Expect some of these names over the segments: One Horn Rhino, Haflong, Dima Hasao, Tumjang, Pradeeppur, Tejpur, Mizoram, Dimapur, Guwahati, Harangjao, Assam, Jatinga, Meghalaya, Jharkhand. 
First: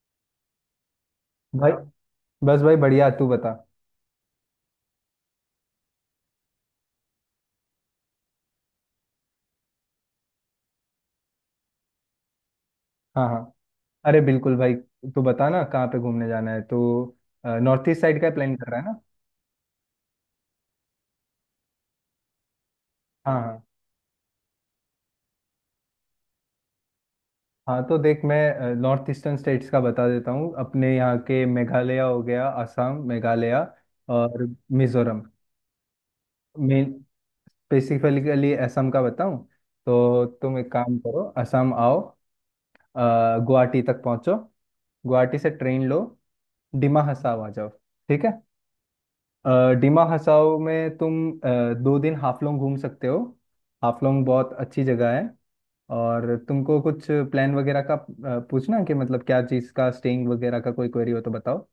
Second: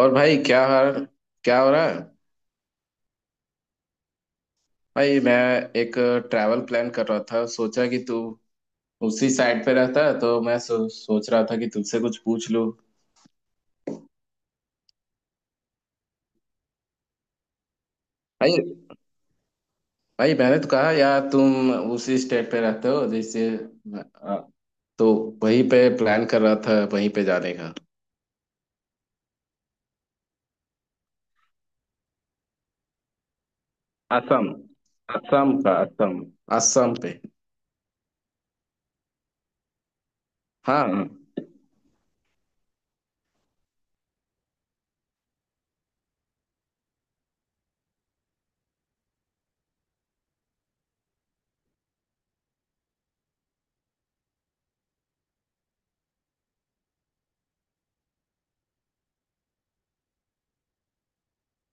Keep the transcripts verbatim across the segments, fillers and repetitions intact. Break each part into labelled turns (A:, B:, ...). A: और भाई क्या हाल? क्या हो
B: भाई।
A: रहा है?
B: बस भाई बढ़िया, तू बता।
A: भाई मैं एक ट्रैवल प्लान कर रहा था, सोचा कि तू उसी साइड पे रहता है तो मैं सो, सोच रहा था कि तुझसे कुछ पूछ लूं।
B: हाँ हाँ, अरे बिल्कुल भाई। तू बता ना, कहाँ पे घूमने जाना है? तो नॉर्थ ईस्ट साइड का प्लान
A: भाई,
B: कर रहा है ना?
A: भाई मैंने तो कहा यार तुम उसी स्टेट पे रहते हो
B: हाँ
A: जैसे,
B: हाँ।
A: आ, तो वहीं पे प्लान कर रहा था, वहीं पे जाने का।
B: हाँ तो देख, मैं नॉर्थ ईस्टर्न स्टेट्स का बता देता हूँ। अपने यहाँ के मेघालय हो गया, असम, मेघालय और
A: असम।
B: मिजोरम।
A: असम का असम।
B: मैं
A: असम पे।
B: स्पेसिफिकली असम का बताऊँ तो तुम एक काम
A: हाँ।
B: करो, असम आओ। अ, गुवाहाटी तक पहुँचो। गुवाहाटी से ट्रेन लो, डिमा हसाव आ जाओ। ठीक है। अ, डिमा हसाओ में तुम अ, दो दिन हाफलोंग घूम सकते हो। हाफलोंग बहुत अच्छी जगह है। और तुमको कुछ प्लान वगैरह का अ, पूछना है कि मतलब क्या चीज़ का स्टेइंग वगैरह का कोई क्वेरी हो तो बताओ।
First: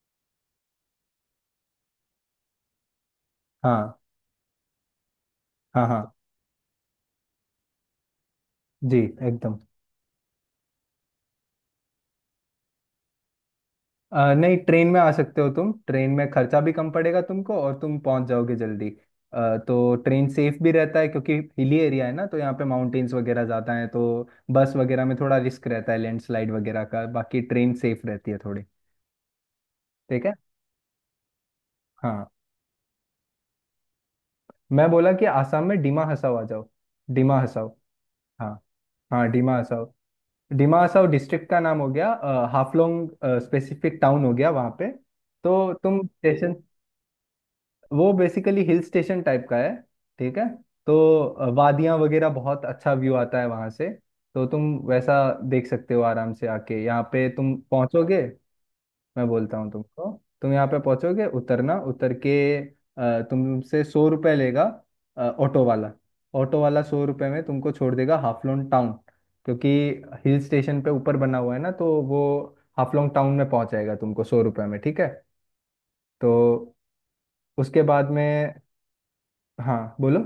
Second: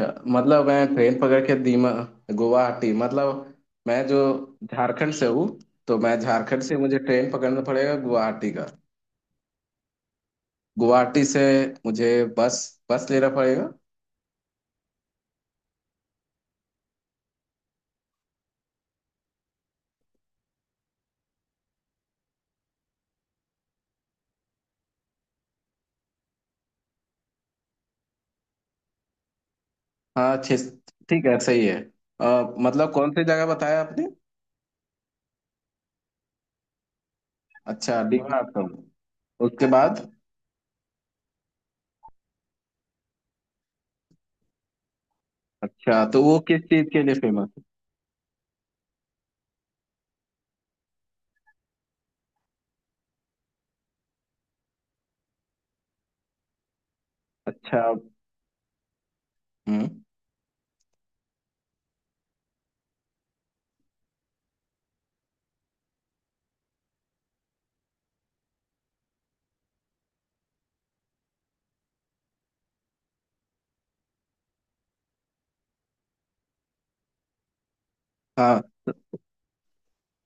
A: मतलब मैं ट्रेन पकड़ के दीमा, गुवाहाटी मतलब
B: हाँ
A: मैं जो झारखंड से हूँ,
B: हाँ
A: तो
B: हाँ
A: मैं झारखंड से मुझे ट्रेन पकड़ना पड़ेगा गुवाहाटी का।
B: जी, एकदम।
A: गुवाहाटी से मुझे बस बस लेना पड़ेगा।
B: अ, नहीं, ट्रेन में आ सकते हो तुम। ट्रेन में खर्चा भी कम पड़ेगा तुमको और तुम पहुंच जाओगे जल्दी। अ, तो ट्रेन सेफ भी रहता है क्योंकि हिली एरिया है ना, तो यहाँ पे माउंटेन्स वगैरह ज़्यादा हैं, तो बस वगैरह में थोड़ा रिस्क रहता है लैंडस्लाइड वगैरह का। बाकी ट्रेन सेफ रहती है थोड़ी। ठीक है।
A: हाँ छः, ठीक है, सही है।
B: हाँ
A: अ, मतलब कौन सी जगह बताया आपने?
B: मैं बोला कि आसाम में डिमा हसाओ आ जाओ, डिमा हसाओ।
A: अच्छा, दीमा
B: हाँ
A: आपका।
B: हाँ, डिमा
A: उसके
B: हसाओ।
A: बाद?
B: डिमा हसाओ डिस्ट्रिक्ट का नाम हो गया, अ, हाफलोंग स्पेसिफिक टाउन हो गया वहाँ पे। तो तुम
A: अच्छा,
B: जी
A: तो वो
B: स्टेशन।
A: किस चीज के लिए फेमस है?
B: वो बेसिकली हिल स्टेशन टाइप का है। ठीक है। तो वादियां वगैरह, बहुत अच्छा व्यू आता है वहां से। तो तुम वैसा देख सकते हो आराम से। आके यहाँ पे तुम
A: अच्छा।
B: पहुंचोगे। मैं बोलता हूँ
A: हम्म।
B: तुमको, तुम यहाँ पे पहुंचोगे, उतरना। उतर के अ, तुमसे सौ रुपये लेगा अ, ऑटो वाला। ऑटो वाला सौ रुपये में तुमको छोड़ देगा हाफलोंग टाउन, क्योंकि हिल स्टेशन पे ऊपर बना हुआ है ना, तो वो हाफलोंग टाउन में पहुंचाएगा तुमको सौ रुपये में। ठीक है। तो उसके बाद में
A: हाँ,
B: हाँ बोलो,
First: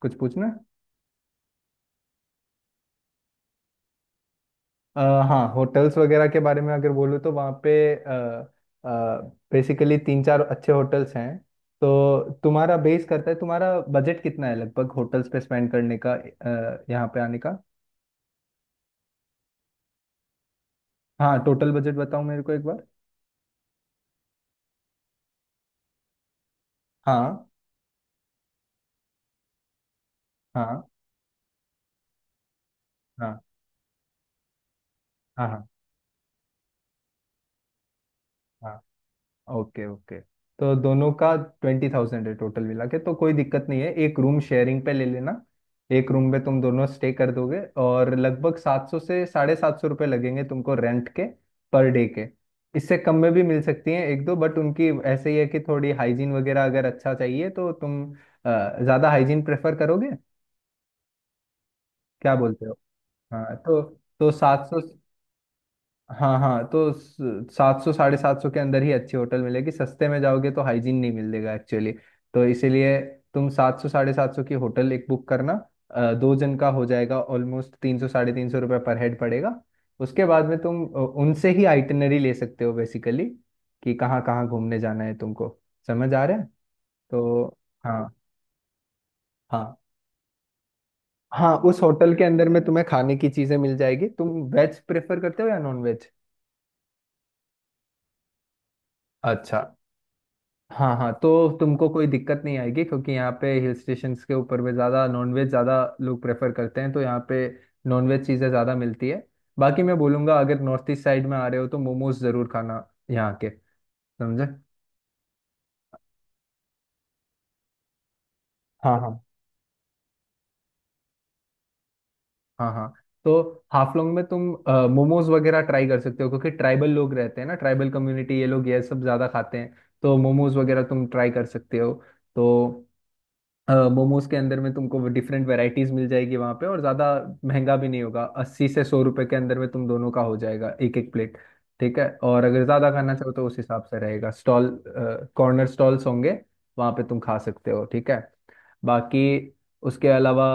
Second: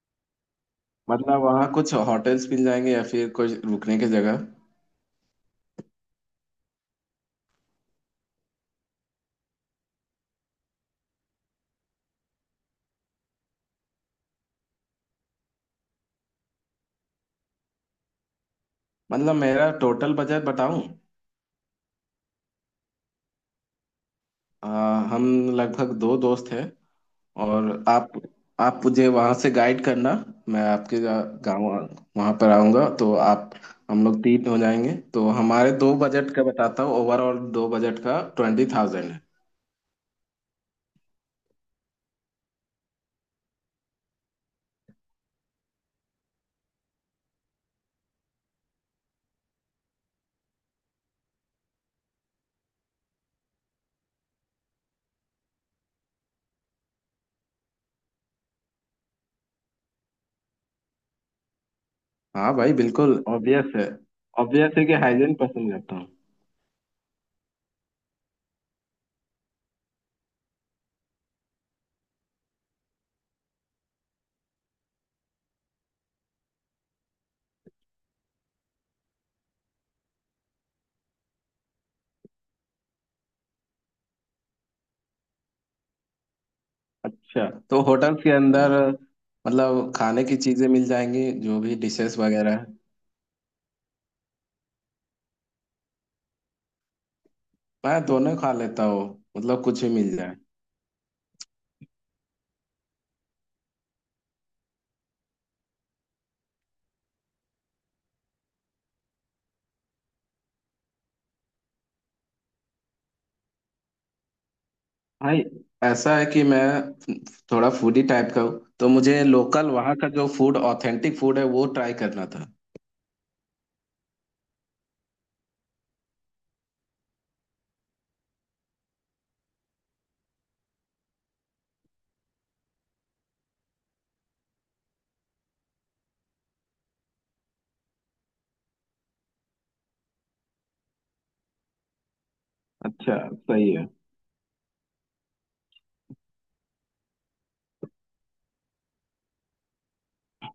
B: कुछ पूछना है?
A: मतलब वहाँ कुछ होटल्स मिल जाएंगे या फिर कुछ रुकने की जगह?
B: अ, हाँ, होटल्स वगैरह के बारे में अगर बोलूँ तो वहाँ पे बेसिकली तीन चार अच्छे होटल्स हैं। तो तुम्हारा बेस करता है तुम्हारा बजट कितना है लगभग होटल्स पे स्पेंड करने का, अ, यहाँ पे आने का।
A: मतलब मेरा टोटल बजट बताऊं?
B: हाँ टोटल बजट बताओ मेरे को एक बार।
A: अ, हम लगभग दो दोस्त हैं।
B: हाँ
A: और आप आप मुझे वहाँ से गाइड करना। मैं
B: हाँ
A: आपके गांव, वहाँ पर आऊँगा तो
B: हाँ
A: आप। हम लोग तीन हो जाएंगे, तो
B: हाँ हाँ
A: हमारे दो बजट का बताता हूँ, ओवरऑल दो बजट का ट्वेंटी
B: हाँ।
A: थाउजेंड है।
B: Okay okay. तो दोनों का ट्वेंटी थाउजेंड है टोटल मिला के, तो कोई दिक्कत नहीं है। एक रूम शेयरिंग पे ले लेना। एक रूम में तुम दोनों स्टे कर दोगे और लगभग सात सौ से साढ़े सात सौ रुपये लगेंगे तुमको रेंट के, पर डे के। इससे कम में भी मिल सकती हैं एक दो, बट उनकी ऐसे ही है कि थोड़ी हाइजीन वगैरह अगर अच्छा चाहिए तो तुम अ, ज़्यादा हाइजीन प्रेफर करोगे, क्या
A: हाँ
B: बोलते हो?
A: भाई, बिल्कुल
B: हाँ
A: ऑब्वियस
B: तो
A: है।
B: तो सात
A: ऑब्वियस
B: सौ
A: है कि हाइजीन पसंद करता हूँ।
B: हाँ हाँ, तो सात सौ साढ़े सात सौ के अंदर ही अच्छी होटल मिलेगी। सस्ते में जाओगे तो हाइजीन नहीं मिलेगा एक्चुअली। तो इसीलिए तुम सात सौ साढ़े सात सौ की होटल एक बुक करना। अ, दो जन का हो जाएगा ऑलमोस्ट, तीन सौ साढ़े तीन सौ रुपये पर हेड पड़ेगा। उसके बाद में तुम अ, उनसे ही आइटनरी ले सकते हो बेसिकली, कि कहाँ कहाँ घूमने जाना है तुमको। समझ आ रहा है?
A: अच्छा,
B: तो
A: तो
B: हाँ।
A: होटल के अंदर
B: हाँ,
A: मतलब खाने की चीज़ें मिल जाएंगी,
B: हाँ
A: जो भी
B: उस होटल
A: डिशेस
B: के अंदर
A: वगैरह
B: में
A: है।
B: तुम्हें खाने की चीज़ें मिल जाएगी। तुम वेज प्रेफर करते हो या नॉन वेज?
A: मैं दोनों खा लेता हूँ।
B: अच्छा।
A: मतलब कुछ भी मिल जाए।
B: हाँ हाँ, तो तुमको कोई दिक्कत नहीं आएगी, क्योंकि यहाँ पे हिल स्टेशंस के ऊपर भी ज़्यादा नॉनवेज, ज़्यादा लोग प्रेफर करते हैं, तो यहाँ पे नॉनवेज चीज़ें ज़्यादा मिलती है। बाकी मैं बोलूँगा अगर नॉर्थ ईस्ट साइड में आ रहे हो तो मोमोज ज़रूर खाना यहाँ के। समझे?
A: भाई ऐसा है कि मैं थोड़ा फूडी टाइप का हूँ, तो
B: हाँ हाँ
A: मुझे लोकल वहाँ का जो फूड, ऑथेंटिक फूड है वो ट्राई करना था।
B: हाँ हाँ। तो हाफलोंग में तुम मोमोज वगैरह ट्राई कर सकते हो, क्योंकि ट्राइबल लोग रहते हैं ना, ट्राइबल कम्युनिटी। ये लोग ये सब ज़्यादा खाते हैं, तो मोमोज वगैरह तुम ट्राई कर सकते हो। तो मोमोज के अंदर में तुमको डिफरेंट वेराइटीज मिल जाएगी वहां पे, और ज्यादा महंगा भी नहीं होगा। अस्सी से सौ रुपए के अंदर में तुम दोनों का हो जाएगा एक एक प्लेट। ठीक है, और अगर ज्यादा खाना
A: अच्छा,
B: चाहो तो उस
A: सही
B: हिसाब
A: है।
B: से रहेगा। स्टॉल कॉर्नर स्टॉल्स होंगे वहां पे, तुम खा सकते हो। ठीक है। बाकी उसके अलावा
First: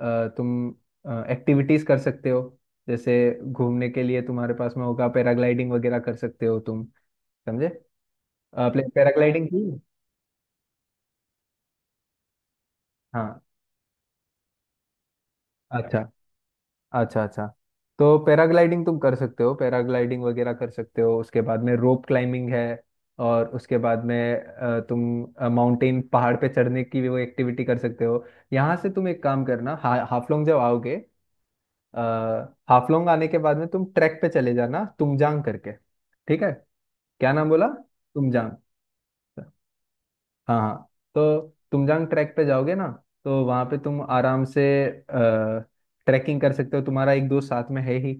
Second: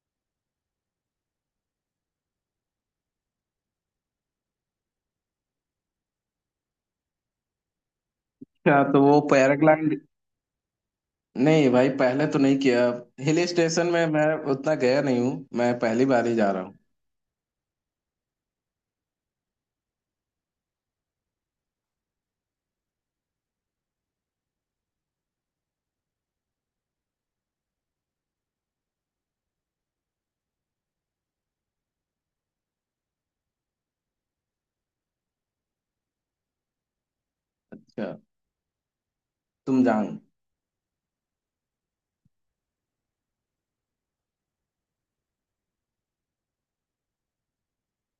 B: अ, तुम एक्टिविटीज कर सकते हो, जैसे घूमने के लिए तुम्हारे पास में होगा पैराग्लाइडिंग वगैरह, कर सकते हो तुम। समझे?
A: अच्छा,
B: आपने
A: तो वो
B: पैराग्लाइडिंग की?
A: पैराग्लाइड? नहीं भाई, पहले तो नहीं किया।
B: हाँ
A: हिल स्टेशन में मैं उतना गया नहीं हूँ, मैं
B: अच्छा,
A: पहली बार ही जा रहा हूँ।
B: अच्छा अच्छा। तो पैराग्लाइडिंग तुम कर सकते हो, पैराग्लाइडिंग वगैरह कर सकते हो। उसके बाद में रोप क्लाइंबिंग है, और उसके बाद में अ, तुम माउंटेन, पहाड़ पे चढ़ने की भी वो एक्टिविटी कर सकते हो। यहाँ से तुम एक काम करना, हा, हाफलोंग जब आओगे, अ, हाफलोंग आने के बाद में तुम ट्रैक पे चले जाना तुमजांग करके। ठीक है? क्या नाम बोला?
A: अच्छा।
B: तुमजांग।
A: तुम जाओ।
B: हाँ हाँ, तो तुमजांग ट्रैक पे जाओगे ना, तो वहाँ पे तुम आराम से ट्रैकिंग कर सकते हो। तुम्हारा एक दोस्त साथ में है ही।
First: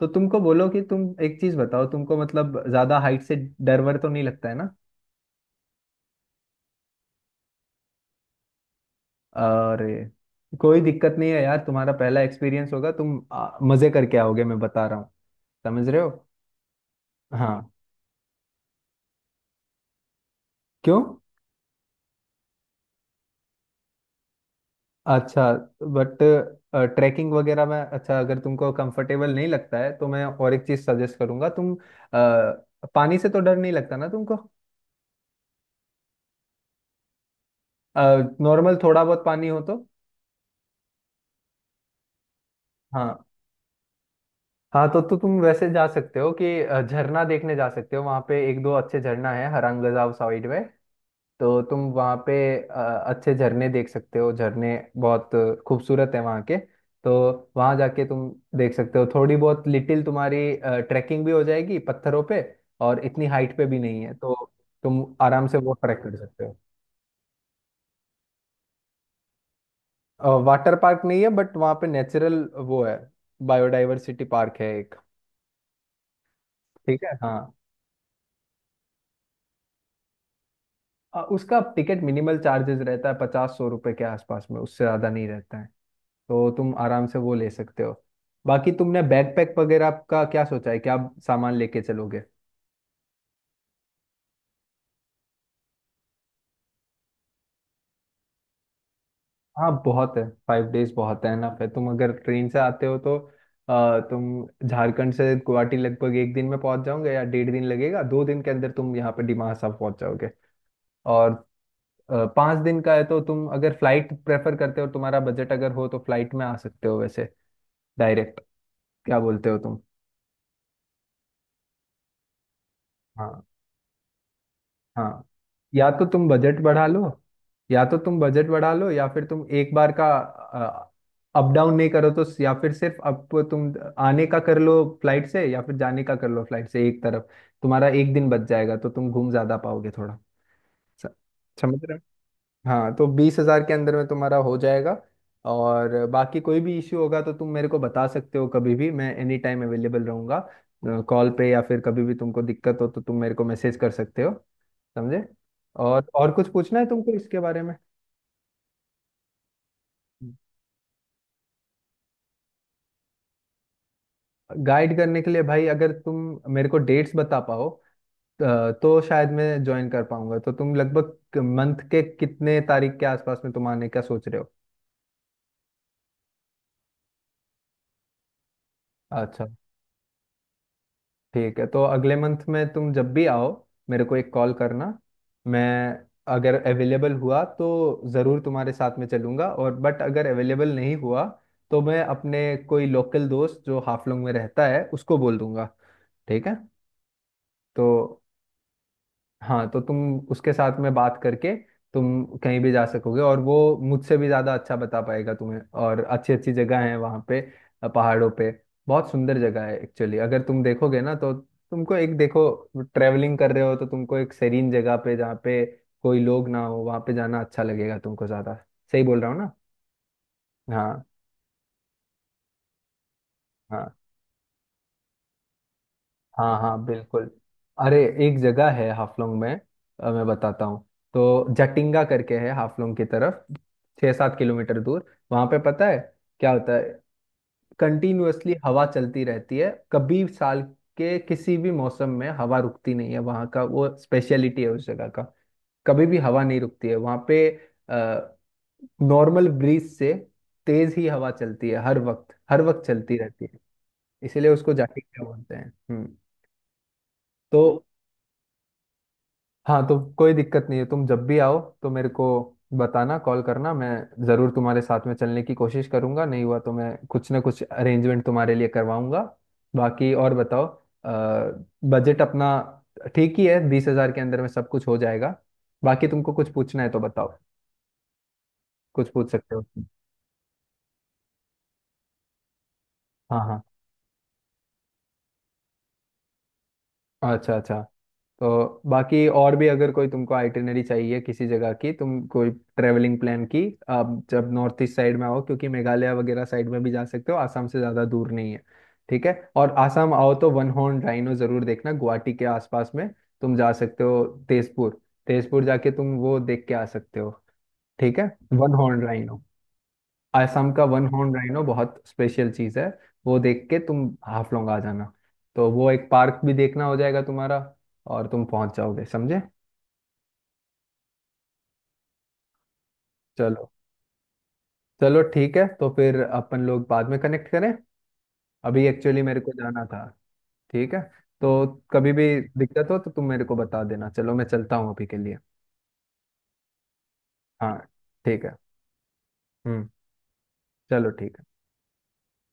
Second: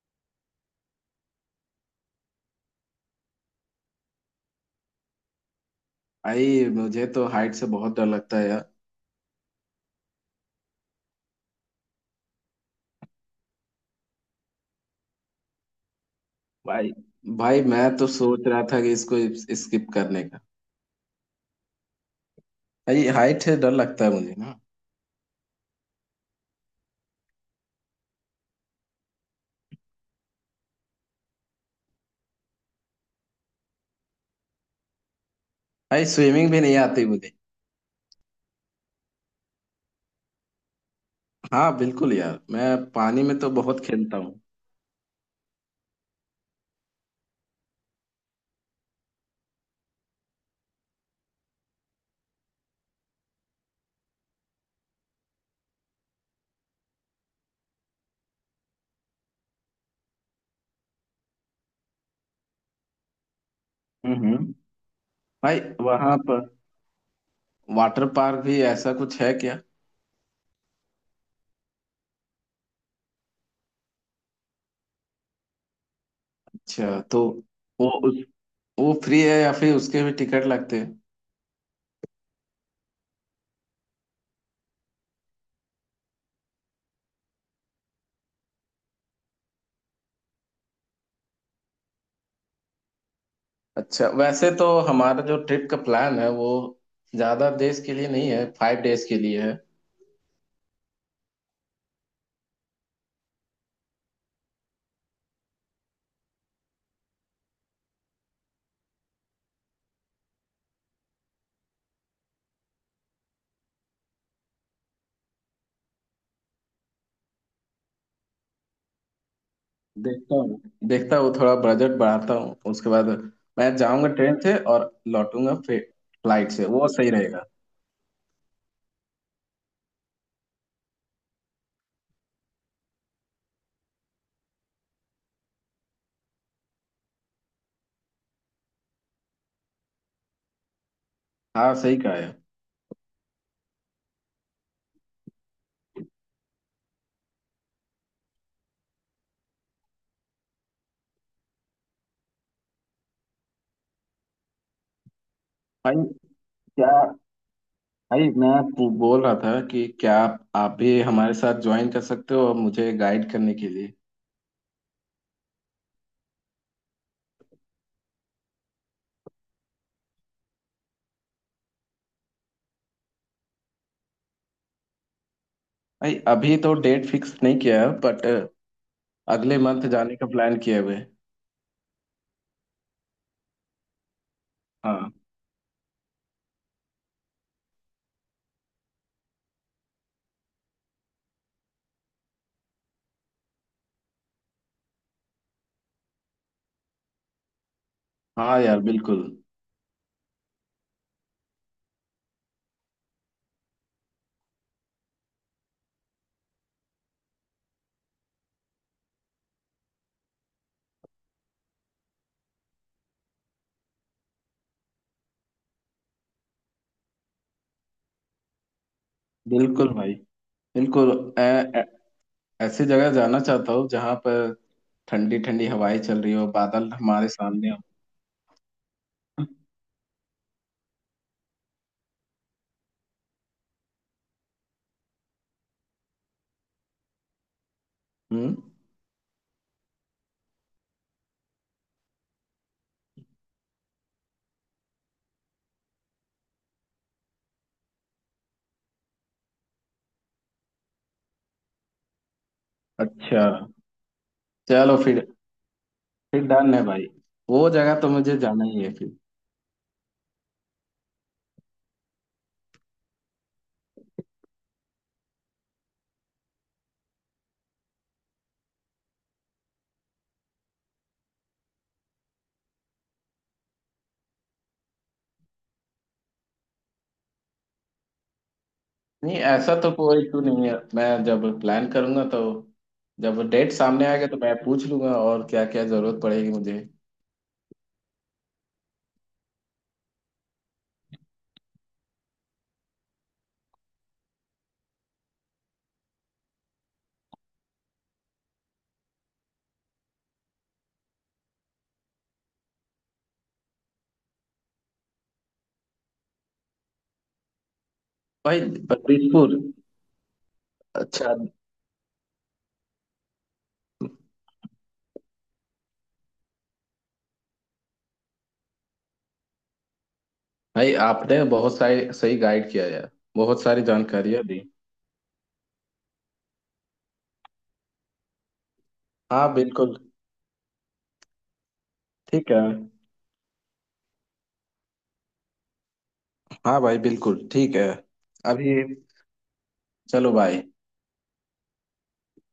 B: तो तुमको बोलो कि तुम एक चीज बताओ, तुमको मतलब ज्यादा हाइट से डर वर तो नहीं लगता है ना?
A: भाई मुझे तो हाइट से बहुत डर लगता है यार।
B: और कोई दिक्कत नहीं है यार, तुम्हारा पहला एक्सपीरियंस होगा। तुम आ, मजे करके आओगे, मैं बता रहा हूँ। समझ रहे हो?
A: भाई, भाई
B: हाँ।
A: मैं तो सोच रहा था कि इसको स्किप करने का।
B: क्यों?
A: भाई हाइट से डर लगता है मुझे ना।
B: अच्छा। बट ट्रैकिंग वगैरह में अच्छा, अगर तुमको कंफर्टेबल नहीं लगता है तो मैं और एक चीज सजेस्ट करूंगा। तुम अ, पानी से तो डर नहीं लगता ना तुमको?
A: भाई स्विमिंग भी नहीं आती मुझे।
B: नॉर्मल थोड़ा बहुत पानी हो तो।
A: हाँ बिल्कुल यार, मैं पानी
B: हाँ
A: में तो बहुत खेलता हूँ।
B: हाँ, तो तो तुम वैसे जा सकते हो कि अ, झरना देखने जा सकते हो। वहाँ पे एक दो अच्छे झरना है हरंगजाव साइड में। तो तुम वहाँ पे अ, अच्छे झरने देख सकते हो। झरने बहुत खूबसूरत है वहाँ के। तो वहाँ जाके तुम देख सकते हो। थोड़ी बहुत लिटिल तुम्हारी ट्रैकिंग भी हो जाएगी पत्थरों पे, और इतनी हाइट पे भी नहीं है, तो
A: हम्म।
B: तुम आराम से
A: भाई
B: वो ट्रैक कर
A: वहां पर
B: सकते
A: वाटर पार्क भी ऐसा कुछ है क्या?
B: हो। वाटर पार्क नहीं है, बट वहाँ पे नेचुरल वो है, बायोडाइवर्सिटी पार्क है एक।
A: अच्छा,
B: ठीक है
A: तो
B: हाँ।
A: वो, उस, वो फ्री है या फिर उसके भी टिकट लगते हैं?
B: अ, उसका टिकट मिनिमल चार्जेस रहता है, पचास सौ रुपए के आसपास में, उससे ज़्यादा नहीं रहता है। तो तुम आराम से वो ले सकते हो। बाकी तुमने बैकपैक वगैरह का क्या सोचा है क्या, सामान लेके चलोगे?
A: अच्छा, वैसे तो हमारा जो ट्रिप का प्लान है वो ज्यादा देश के लिए नहीं है, फाइव डेज के लिए है।
B: हाँ बहुत है, फाइव डेज बहुत है ना। फिर तुम अगर ट्रेन से आते हो तो अ, तुम झारखंड से गुवाहाटी लगभग एक दिन में पहुंच जाओगे, या डेढ़ दिन लगेगा। दो दिन के अंदर तुम यहाँ पे डिमासा साहब पहुंच जाओगे। और अ, पाँच दिन का है, तो तुम अगर फ्लाइट प्रेफर करते हो, तुम्हारा बजट अगर हो तो फ्लाइट में आ सकते हो वैसे, डायरेक्ट। क्या बोलते हो तुम?
A: देखता हूँ, देखता हूँ, थोड़ा बजट बढ़ाता हूँ, उसके बाद
B: हाँ।
A: मैं जाऊंगा ट्रेन से और
B: हाँ
A: लौटूंगा
B: या तो तुम
A: फ्लाइट
B: बजट
A: से,
B: बढ़ा
A: वो
B: लो,
A: सही रहेगा।
B: या तो तुम बजट बढ़ा लो या फिर तुम एक बार का अप डाउन नहीं करो तो, या फिर सिर्फ अप तुम आने का कर लो फ्लाइट से, या फिर जाने का कर लो फ्लाइट से एक तरफ। तुम्हारा एक दिन बच जाएगा, तो तुम घूम ज्यादा पाओगे थोड़ा। स-
A: हाँ,
B: समझ रहे
A: सही कहा है।
B: हो? हाँ, तो बीस हजार के अंदर में तुम्हारा हो जाएगा। और बाकी कोई भी इश्यू होगा तो तुम मेरे को बता सकते हो कभी भी, मैं एनी टाइम अवेलेबल रहूंगा कॉल पे, या फिर कभी भी तुमको दिक्कत हो तो तुम मेरे को मैसेज कर सकते हो। समझे?
A: भाई,
B: और और कुछ पूछना है
A: क्या?
B: तुमको इसके बारे में?
A: भाई मैं पू- बोल रहा था कि क्या आप, आप भी हमारे साथ ज्वाइन कर सकते हो मुझे गाइड करने के लिए?
B: गाइड करने के लिए भाई, अगर तुम मेरे को डेट्स बता पाओ अ, तो शायद मैं ज्वाइन कर पाऊंगा। तो तुम लगभग मंथ के कितने तारीख के आसपास में तुम आने का सोच रहे हो?
A: भाई अभी तो डेट फिक्स नहीं किया है, बट
B: अच्छा।
A: अगले मंथ जाने का प्लान किए हुए हैं।
B: ठीक है, तो अगले मंथ में तुम जब भी आओ, मेरे को एक कॉल करना।
A: हाँ।
B: मैं अगर अवेलेबल हुआ तो ज़रूर तुम्हारे साथ में चलूंगा, और बट अगर अवेलेबल नहीं हुआ तो मैं अपने कोई लोकल दोस्त जो हाफलोंग में रहता है, उसको बोल दूंगा। ठीक है? तो
A: हाँ यार, बिल्कुल।
B: हाँ, तो तुम उसके साथ में बात करके तुम कहीं भी जा सकोगे, और वो मुझसे भी ज़्यादा अच्छा बता पाएगा तुम्हें, और अच्छी अच्छी जगह है वहाँ पे, अ, पहाड़ों पे बहुत सुंदर जगह है एक्चुअली। अगर तुम देखोगे ना तो तुमको, एक देखो, ट्रैवलिंग कर रहे हो तो तुमको एक सेरीन जगह पे जहाँ पे कोई लोग ना हो, वहाँ पे जाना अच्छा लगेगा तुमको ज़्यादा। सही बोल रहा हूँ ना?
A: बिल्कुल भाई,
B: हाँ
A: बिल्कुल। ऐ- ऐ- ऐसी जगह जाना चाहता हूँ
B: हाँ
A: जहाँ पर ठंडी ठंडी हवाएं चल रही हो,
B: हाँ हाँ,
A: बादल हमारे
B: बिल्कुल।
A: सामने हो।
B: अरे एक जगह है हाफलोंग में, अ, मैं बताता हूँ। तो जटिंगा करके है हाफलोंग की तरफ, छः सात किलोमीटर दूर। वहाँ पे पता है क्या होता है?
A: हम्म।
B: कंटिन्यूअसली हवा चलती रहती है। कभी साल के किसी भी मौसम में हवा रुकती नहीं है वहाँ का, वो स्पेशलिटी है उस जगह का। कभी भी हवा नहीं रुकती है वहाँ पे। अ, नॉर्मल ब्रीज से तेज ही हवा चलती है हर वक्त, हर वक्त चलती
A: अच्छा।
B: रहती है। इसीलिए उसको
A: चलो
B: जाकिंगा
A: फिर
B: बोलते हैं। हम्म।
A: फिर डन है भाई।
B: तो
A: वो जगह तो मुझे जाना ही है फिर।
B: हाँ, तो कोई दिक्कत नहीं है, तुम जब भी आओ तो मेरे को बताना, कॉल करना। मैं ज़रूर तुम्हारे साथ में चलने की कोशिश करूंगा, नहीं हुआ तो मैं कुछ ना कुछ अरेंजमेंट तुम्हारे लिए करवाऊंगा। बाकी और बताओ, बजट अपना ठीक ही है। बीस हजार के अंदर में सब कुछ हो जाएगा। बाकी तुमको कुछ पूछना है तो बताओ, कुछ पूछ
A: नहीं,
B: सकते हो।
A: ऐसा तो कोई इशू नहीं है, मैं जब प्लान करूंगा, तो
B: हाँ
A: जब
B: हाँ,
A: डेट सामने आएगा तो मैं पूछ लूंगा और क्या क्या जरूरत पड़ेगी मुझे।
B: अच्छा अच्छा। तो बाकी और भी अगर कोई तुमको आइटिनरी चाहिए किसी जगह की, तुम कोई ट्रेवलिंग प्लान की, आप जब नॉर्थ ईस्ट साइड में आओ, क्योंकि मेघालय वगैरह साइड में भी जा सकते हो, आसाम से ज़्यादा दूर नहीं है। ठीक है, और आसाम आओ तो वन हॉर्न राइनो ज़रूर देखना। गुवाहाटी के आसपास में तुम जा सकते हो, तेजपुर। तेजपुर जाके तुम वो देख के आ सकते हो। ठीक है।
A: भाई
B: one horn rhino,
A: Pradippur.
B: Assam का वन हॉर्न
A: अच्छा।
B: राइनो बहुत स्पेशल चीज है। वो देख के तुम हाफलोंग आ जाना। तो वो एक पार्क भी देखना हो जाएगा तुम्हारा, और तुम पहुंच जाओगे। समझे?
A: भाई आपने बहुत सारी सही गाइड किया यार। बहुत
B: चलो।
A: सारी जानकारियां दी।
B: चलो ठीक है, तो फिर अपन लोग बाद में कनेक्ट करें, अभी एक्चुअली मेरे
A: हाँ
B: को जाना
A: बिल्कुल
B: था। ठीक है। तो कभी भी
A: ठीक है।
B: दिक्कत हो तो तुम मेरे को बता देना, चलो मैं चलता हूँ अभी के लिए।
A: हाँ भाई बिल्कुल
B: हाँ
A: ठीक है।
B: ठीक है।
A: अभी।
B: हम्म।
A: चलो भाई।
B: चलो ठीक है।